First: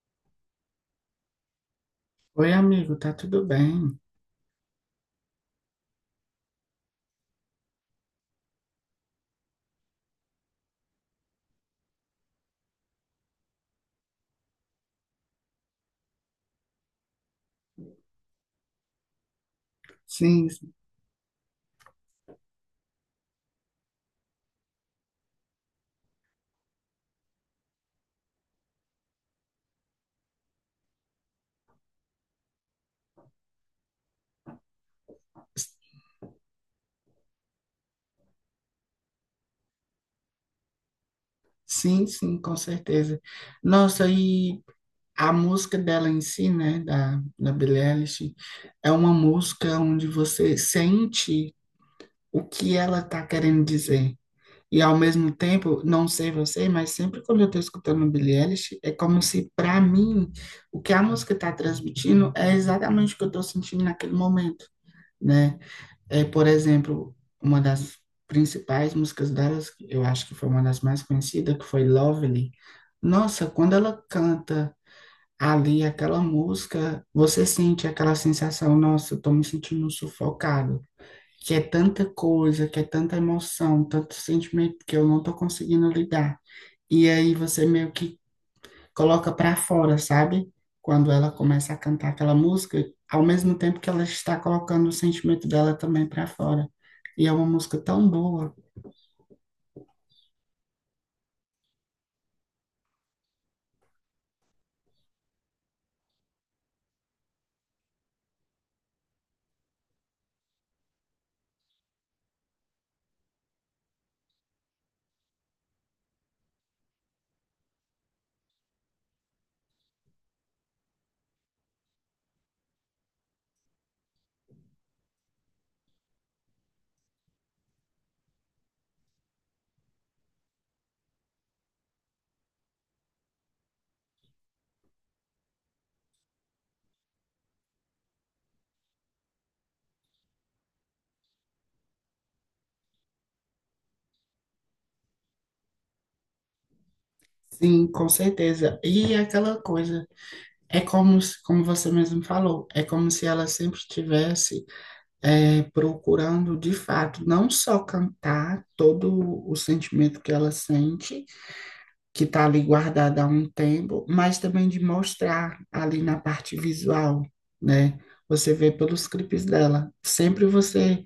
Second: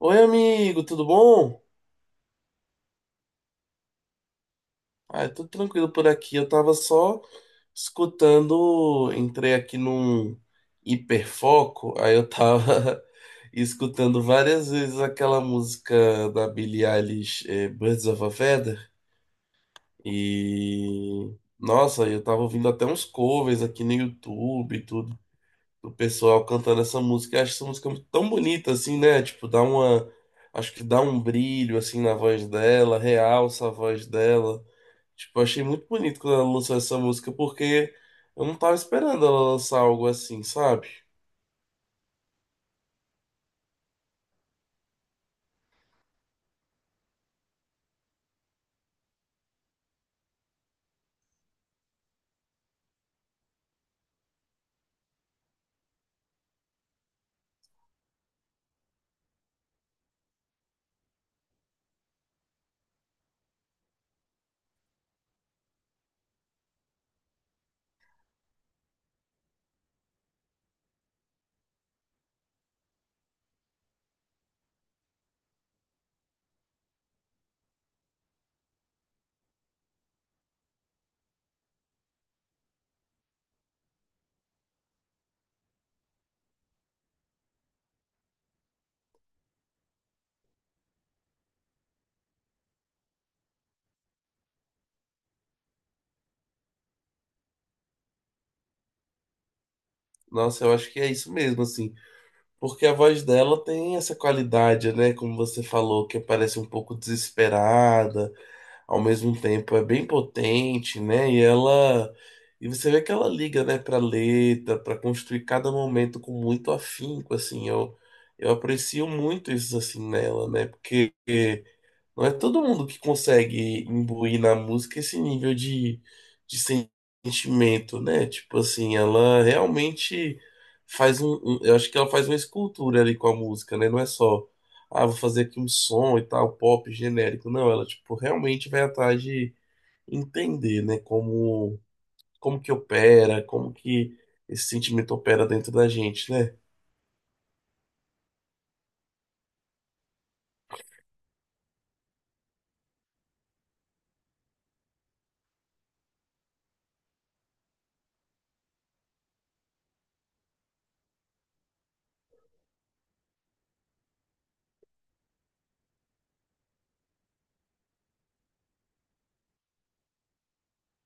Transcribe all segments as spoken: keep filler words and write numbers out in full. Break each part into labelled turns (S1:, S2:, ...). S1: Oi, amigo, tudo bom?
S2: Oi, amigo, tá tudo bem?
S1: Ah, tudo tranquilo por aqui. Eu tava só escutando, entrei aqui num hiperfoco, aí eu tava escutando várias vezes aquela música da Billie Eilish, eh, Birds of a Feather,
S2: Sim,
S1: e nossa, eu tava ouvindo até uns covers aqui no YouTube e tudo. O pessoal cantando essa música. Eu acho essa música tão bonita assim, né? Tipo, dá uma. Acho que dá um brilho assim na voz dela, realça a voz dela. Tipo, eu achei muito bonito quando ela lançou essa música, porque eu não tava esperando ela lançar algo assim, sabe?
S2: sim, sim, com certeza. Nossa, e a música dela em si, né, da, da Billie Eilish, é uma música onde você sente o que ela tá querendo dizer. E ao mesmo tempo, não sei você, mas sempre quando eu tô escutando a Billie Eilish, é como se, para mim, o que a música tá transmitindo é exatamente o que eu tô sentindo naquele momento. Né? É, por exemplo, uma das principais músicas delas, eu acho que foi uma das mais conhecidas, que foi Lovely. Nossa, quando ela canta ali aquela música, você sente aquela sensação, nossa, eu tô me sentindo sufocado, que é tanta coisa, que é tanta emoção, tanto sentimento que eu não tô conseguindo lidar. E aí você meio que coloca para fora, sabe? Quando ela começa a cantar aquela música, ao mesmo tempo que ela está colocando o sentimento dela também para fora. E é uma música tão boa.
S1: Nossa, eu acho que é isso mesmo, assim. Porque a voz dela tem essa qualidade, né? Como você falou, que parece um pouco desesperada. Ao mesmo tempo é bem potente, né? E ela e você vê que ela liga, né, para letra, para construir cada momento com muito afinco, assim. Eu eu aprecio muito isso assim nela, né? Porque não é todo mundo que consegue imbuir na música esse nível de, de sentimento, né? Tipo assim, ela realmente faz um, um- eu acho que ela faz uma escultura ali com a música, né? Não é só, ah, vou fazer aqui um som e tal, pop genérico. Não, ela, tipo, realmente vai atrás de entender, né? Como, como que opera, como que esse sentimento opera dentro da gente, né?
S2: Sim, com certeza. E é aquela coisa, é como, se- como você mesmo falou, é como se ela sempre estivesse é, procurando, de fato, não só cantar todo o sentimento que ela sente, que está ali guardada há um tempo, mas também de mostrar ali na parte visual, né? Você vê pelos clipes dela. Sempre você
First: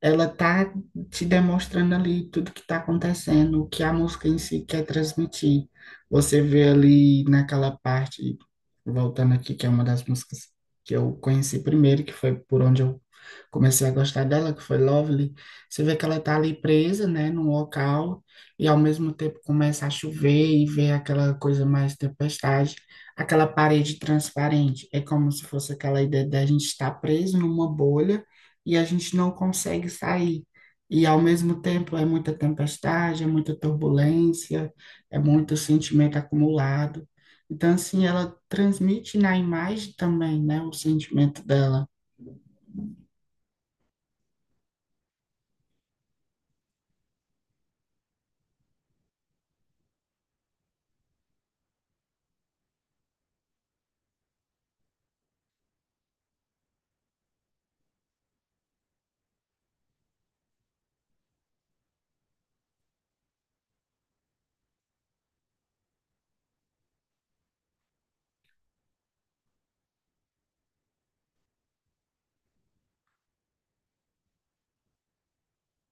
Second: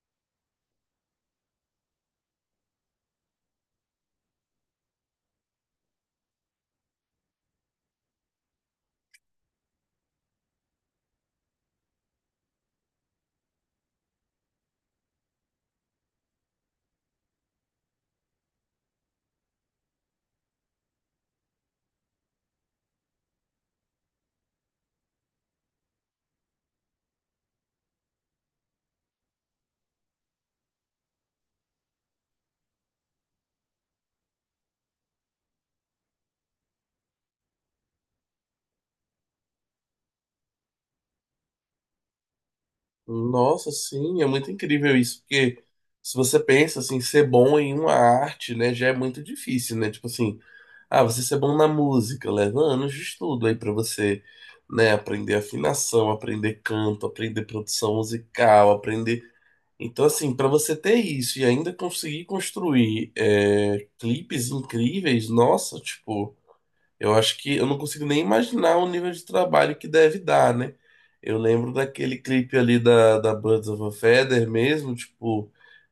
S2: ela tá te demonstrando ali tudo que está acontecendo, o que a música em si quer transmitir. Você vê ali naquela parte, voltando aqui, que é uma das músicas que eu conheci primeiro, que foi por onde eu comecei a gostar dela, que foi Lovely. Você vê que ela tá ali presa, né, num local, e ao mesmo tempo começa a chover e vê aquela coisa mais tempestade, aquela parede transparente. É como se fosse aquela ideia da gente estar preso numa bolha e a gente não consegue sair. E ao mesmo tempo é muita tempestade, é muita turbulência, é muito sentimento acumulado. Então, assim, ela transmite na imagem também, né, o sentimento dela.
S1: Nossa, sim, é muito incrível isso, porque se você pensa assim, ser bom em uma arte, né, já é muito difícil, né? Tipo assim, ah, você ser bom na música, leva anos de estudo aí pra você, né, aprender afinação, aprender canto, aprender produção musical, aprender. Então, assim, pra você ter isso e ainda conseguir construir é, clipes incríveis, nossa, tipo. Eu acho que eu não consigo nem imaginar o nível de trabalho que deve dar, né? Eu lembro daquele clipe ali da, da Birds of a Feather mesmo, tipo,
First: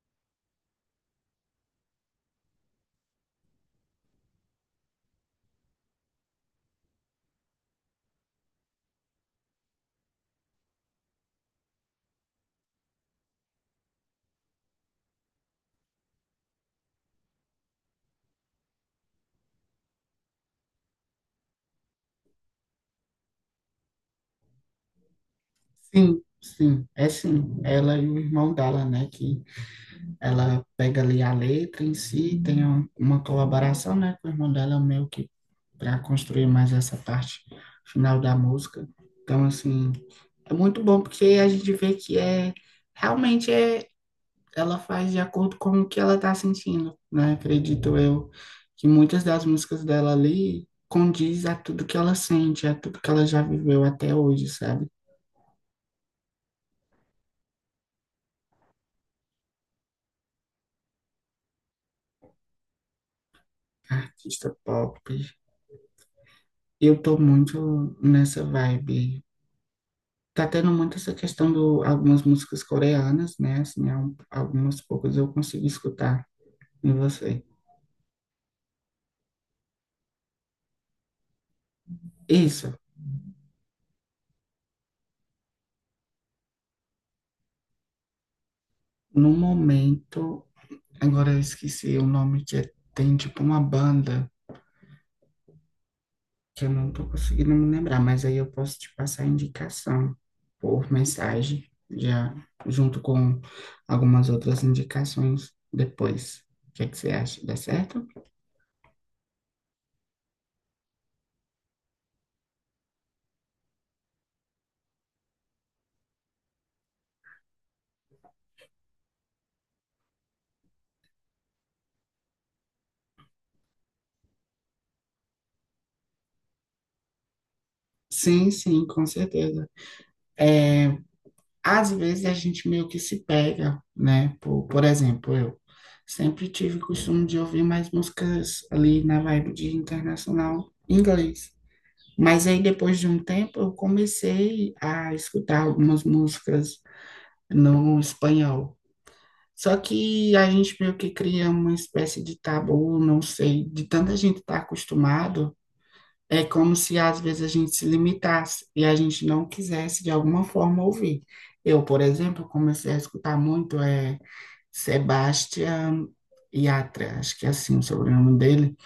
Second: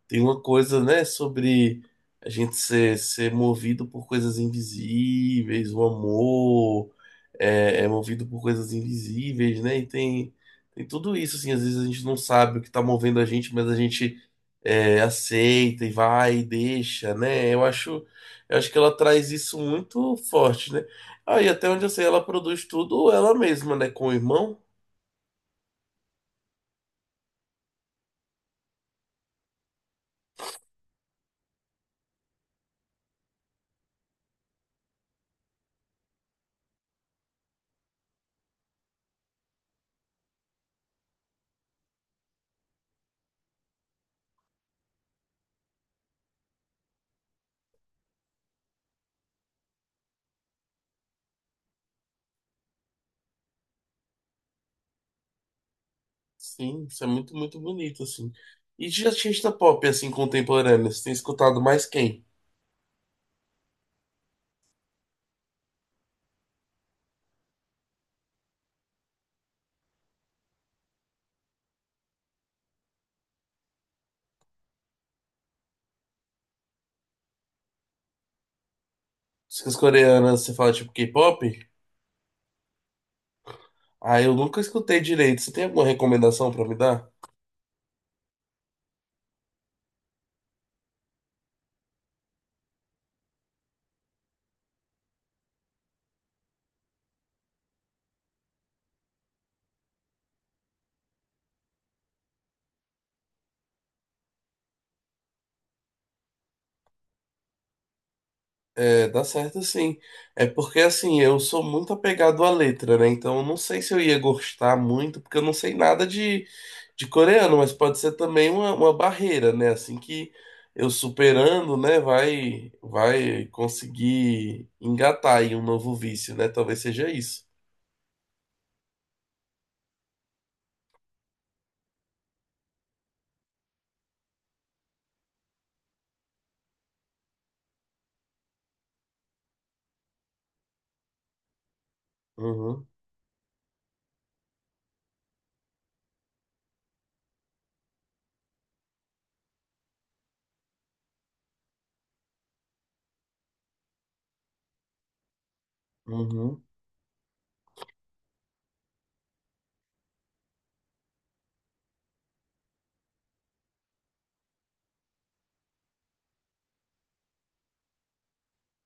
S1: tem uma coisa, né, sobre a gente ser, ser movido por coisas invisíveis, o amor é, é movido por coisas invisíveis, né? E tem, tem tudo isso, assim, às vezes a gente não sabe o que tá movendo a gente, mas a gente é, aceita e vai e deixa, né? Eu acho, eu acho que ela traz isso muito forte, né? Aí, até onde eu sei, ela produz tudo ela mesma, né? Com o irmão.
S2: Sim, sim, é sim. Ela e o irmão dela, né, que ela pega ali a letra em si, tem um- uma colaboração, né, com o irmão dela, meio que para construir mais essa parte final da música. Então, assim, é muito bom porque a gente vê que é realmente é ela faz de acordo com o que ela tá sentindo, né? Acredito eu que muitas das músicas dela ali condiz a tudo que ela sente, a tudo que ela já viveu até hoje, sabe?
S1: Sim, isso é muito, muito bonito, assim. E de artista pop, assim, contemporâneo, você tem escutado mais quem?
S2: Artista pop. Eu tô muito nessa vibe. Tá tendo muito essa questão do algumas músicas coreanas, né? Assim, al- algumas poucas eu consigo escutar em você.
S1: As coreanas, você fala tipo K-pop?
S2: Isso,
S1: Ah, eu nunca escutei direito. Você tem alguma recomendação pra me dar?
S2: no momento agora eu esqueci o nome que é- tem tipo uma banda que eu não tô conseguindo me lembrar, mas aí eu posso te passar a indicação por mensagem, já junto com algumas outras indicações depois. O que é que você acha? Dá certo?
S1: É, dá certo sim. É porque assim, eu sou muito apegado à letra, né? Então eu não sei se eu ia gostar muito, porque eu não sei nada de, de coreano, mas pode ser também uma, uma barreira, né? Assim que eu superando, né, vai, vai conseguir engatar aí um novo vício, né? Talvez seja isso.
S2: Sim, sim, com certeza. Às vezes a gente meio que se pega, né? Por, por exemplo, eu sempre tive o costume de ouvir mais músicas ali na vibe de internacional inglês. Mas aí,
S1: Uhum,
S2: depois de um tempo, eu comecei a escutar algumas músicas no espanhol. Só que a gente meio que cria uma espécie de tabu, não sei, de tanta gente estar acostumado, é
S1: uhum.
S2: como se às vezes a gente se limitasse e a gente não quisesse de alguma forma ouvir. Eu, por exemplo, comecei a escutar muito é Sebastián Yatra, acho que é assim o sobrenome dele,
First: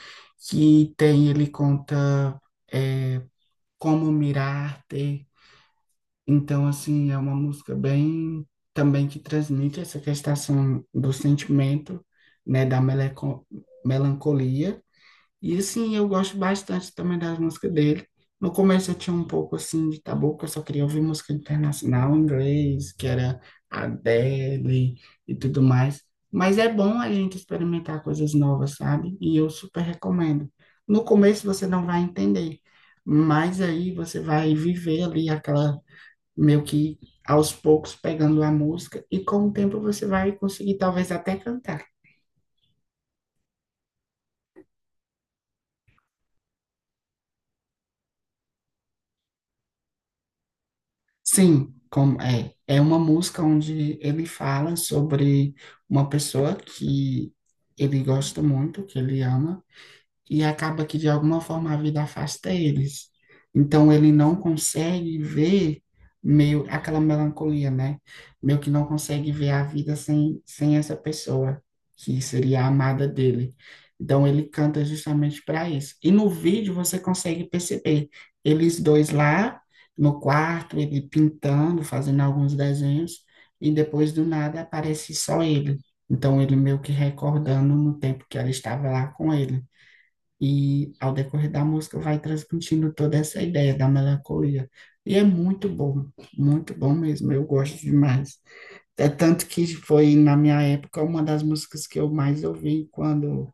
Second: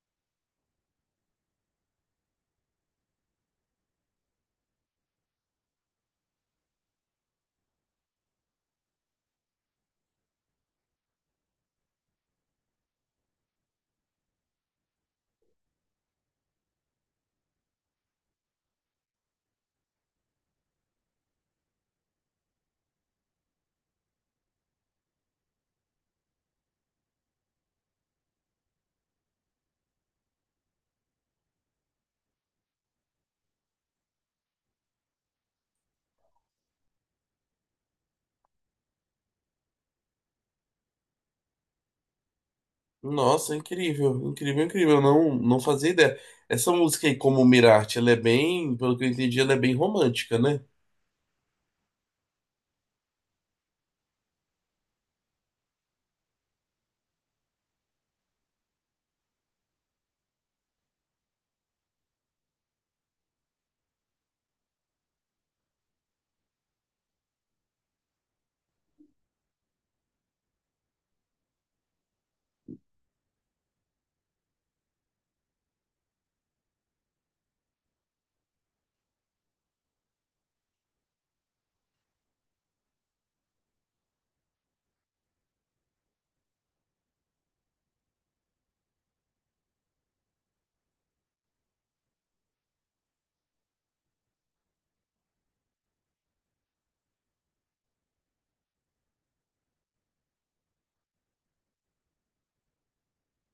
S2: que tem, ele conta é, Como Mirarte, então, assim, é uma música bem também que transmite essa questão do sentimento, né, da meleco- melancolia. E assim, eu gosto bastante também das músicas dele. No começo eu tinha um pouco assim de tabu, que eu só queria ouvir música internacional em inglês, que era Adele e tudo mais. Mas é bom a gente experimentar coisas novas, sabe? E eu super recomendo. No começo você não vai entender, mas aí você vai viver ali aquela meio que aos poucos pegando a música e com o tempo você vai conseguir talvez até cantar.
S1: Nossa, incrível, incrível, incrível. Eu não, não fazia ideia. Essa música aí, como Mirarte, ela é bem, pelo que eu entendi, ela é bem romântica, né?
S2: Sim, como é, é uma música onde ele fala sobre uma pessoa que ele gosta muito, que ele ama, e acaba que de alguma forma a vida afasta eles. Então ele não consegue ver meio aquela melancolia, né? Meio que não consegue ver a vida sem, sem essa pessoa que seria a amada dele. Então ele canta justamente para isso. E no vídeo você consegue perceber eles dois lá no quarto, ele pintando, fazendo alguns desenhos, e depois do nada aparece só ele. Então ele meio que recordando no tempo que ela estava lá com ele. E ao decorrer da música vai transmitindo toda essa ideia da melancolia. E é muito bom, muito bom mesmo, eu gosto demais. É tanto que foi, na minha época, uma das músicas que eu mais ouvi quando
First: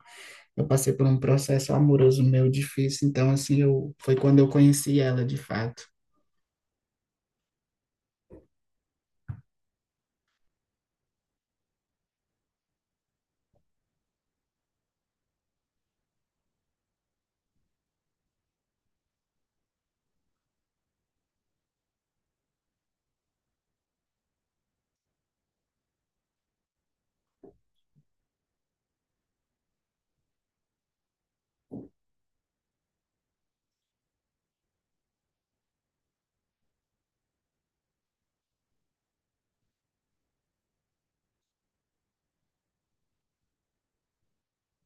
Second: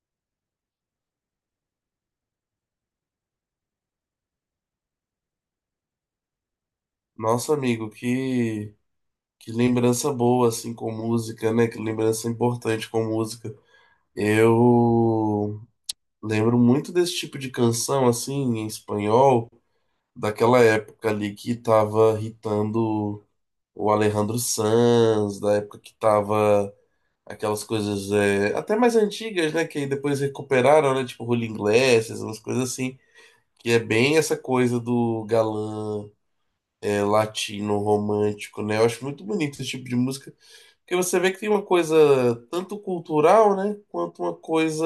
S2: eu passei por um processo amoroso meu difícil. Então, assim, eu, foi quando eu conheci ela de fato.
S1: Nossa, amigo, que. Que lembrança boa, assim, com música, né? Que lembrança importante com música. Eu lembro muito desse tipo de canção, assim, em espanhol, daquela época ali que tava hitando o Alejandro Sanz, da época que tava aquelas coisas é, até mais antigas, né? Que aí depois recuperaram, né? Tipo Rolling Glasses, umas coisas assim. Que é bem essa coisa do galã é, latino, romântico, né? Eu acho muito bonito esse tipo de música. Porque você vê que tem uma coisa tanto cultural, né, quanto uma coisa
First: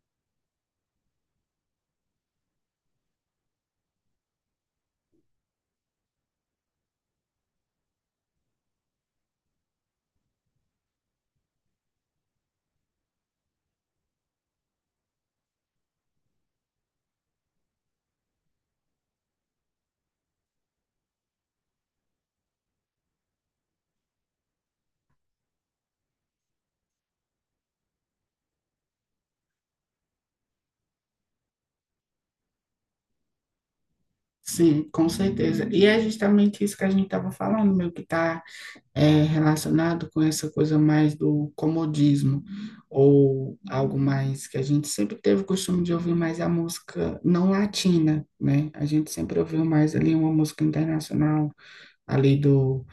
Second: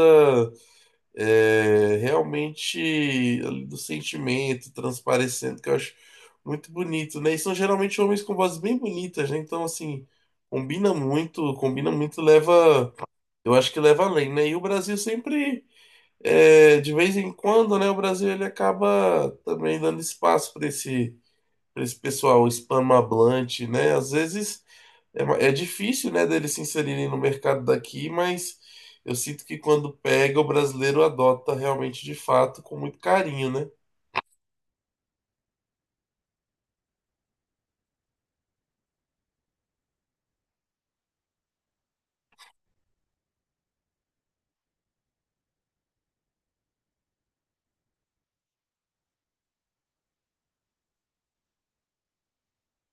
S1: é, realmente ali do sentimento transparecendo, que eu acho muito bonito, né? E são geralmente homens com vozes bem bonitas, né? Então, assim, combina muito, combina muito, leva, eu acho que leva além, né? E o Brasil sempre, é, de vez em quando, né, o Brasil ele acaba também dando espaço para esse, para esse pessoal hispanohablante, né? Às vezes é, ma- é difícil, né, deles se inserirem no mercado daqui, mas eu sinto que quando pega, o brasileiro adota realmente de fato com muito carinho, né?
S2: Sim, com certeza. E é justamente isso que a gente estava falando, meu, que está é relacionado com essa coisa mais do comodismo, ou algo mais que a gente sempre teve o costume de ouvir mais a música não latina, né? A gente sempre ouviu mais ali uma música internacional, ali do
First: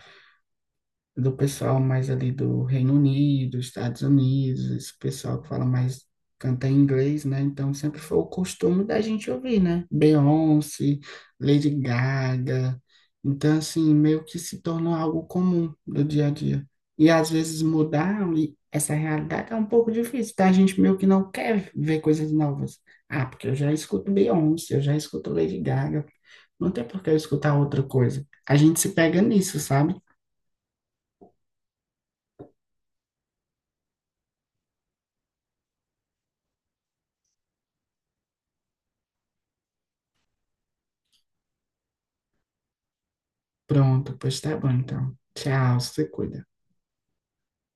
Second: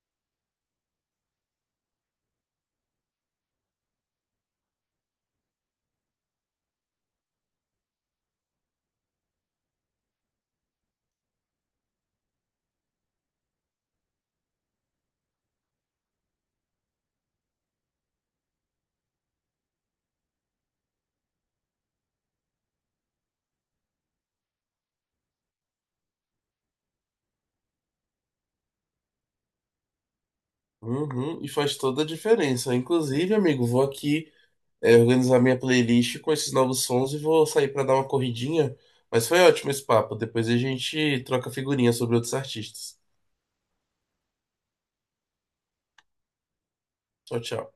S2: do pessoal mais ali do Reino Unido, Estados Unidos, esse pessoal que fala mais, canta em inglês, né? Então sempre foi o costume da gente ouvir, né? Beyoncé, Lady Gaga. Então, assim, meio que se tornou algo comum do dia a dia. E às vezes mudar e essa realidade é um pouco difícil, tá? A gente meio que não quer ver coisas novas. Ah, porque eu já escuto Beyoncé, eu já escuto Lady Gaga. Não tem por que eu escutar outra coisa. A gente se pega nisso, sabe?
S1: Uhum, e faz toda a diferença. Inclusive, amigo, vou aqui, é, organizar minha playlist com esses novos sons e vou sair para dar uma corridinha. Mas foi ótimo esse papo. Depois a gente troca figurinha sobre outros artistas.
S2: Pronto, pois tá bom então. Tchau, se cuida.
S1: Tchau, tchau.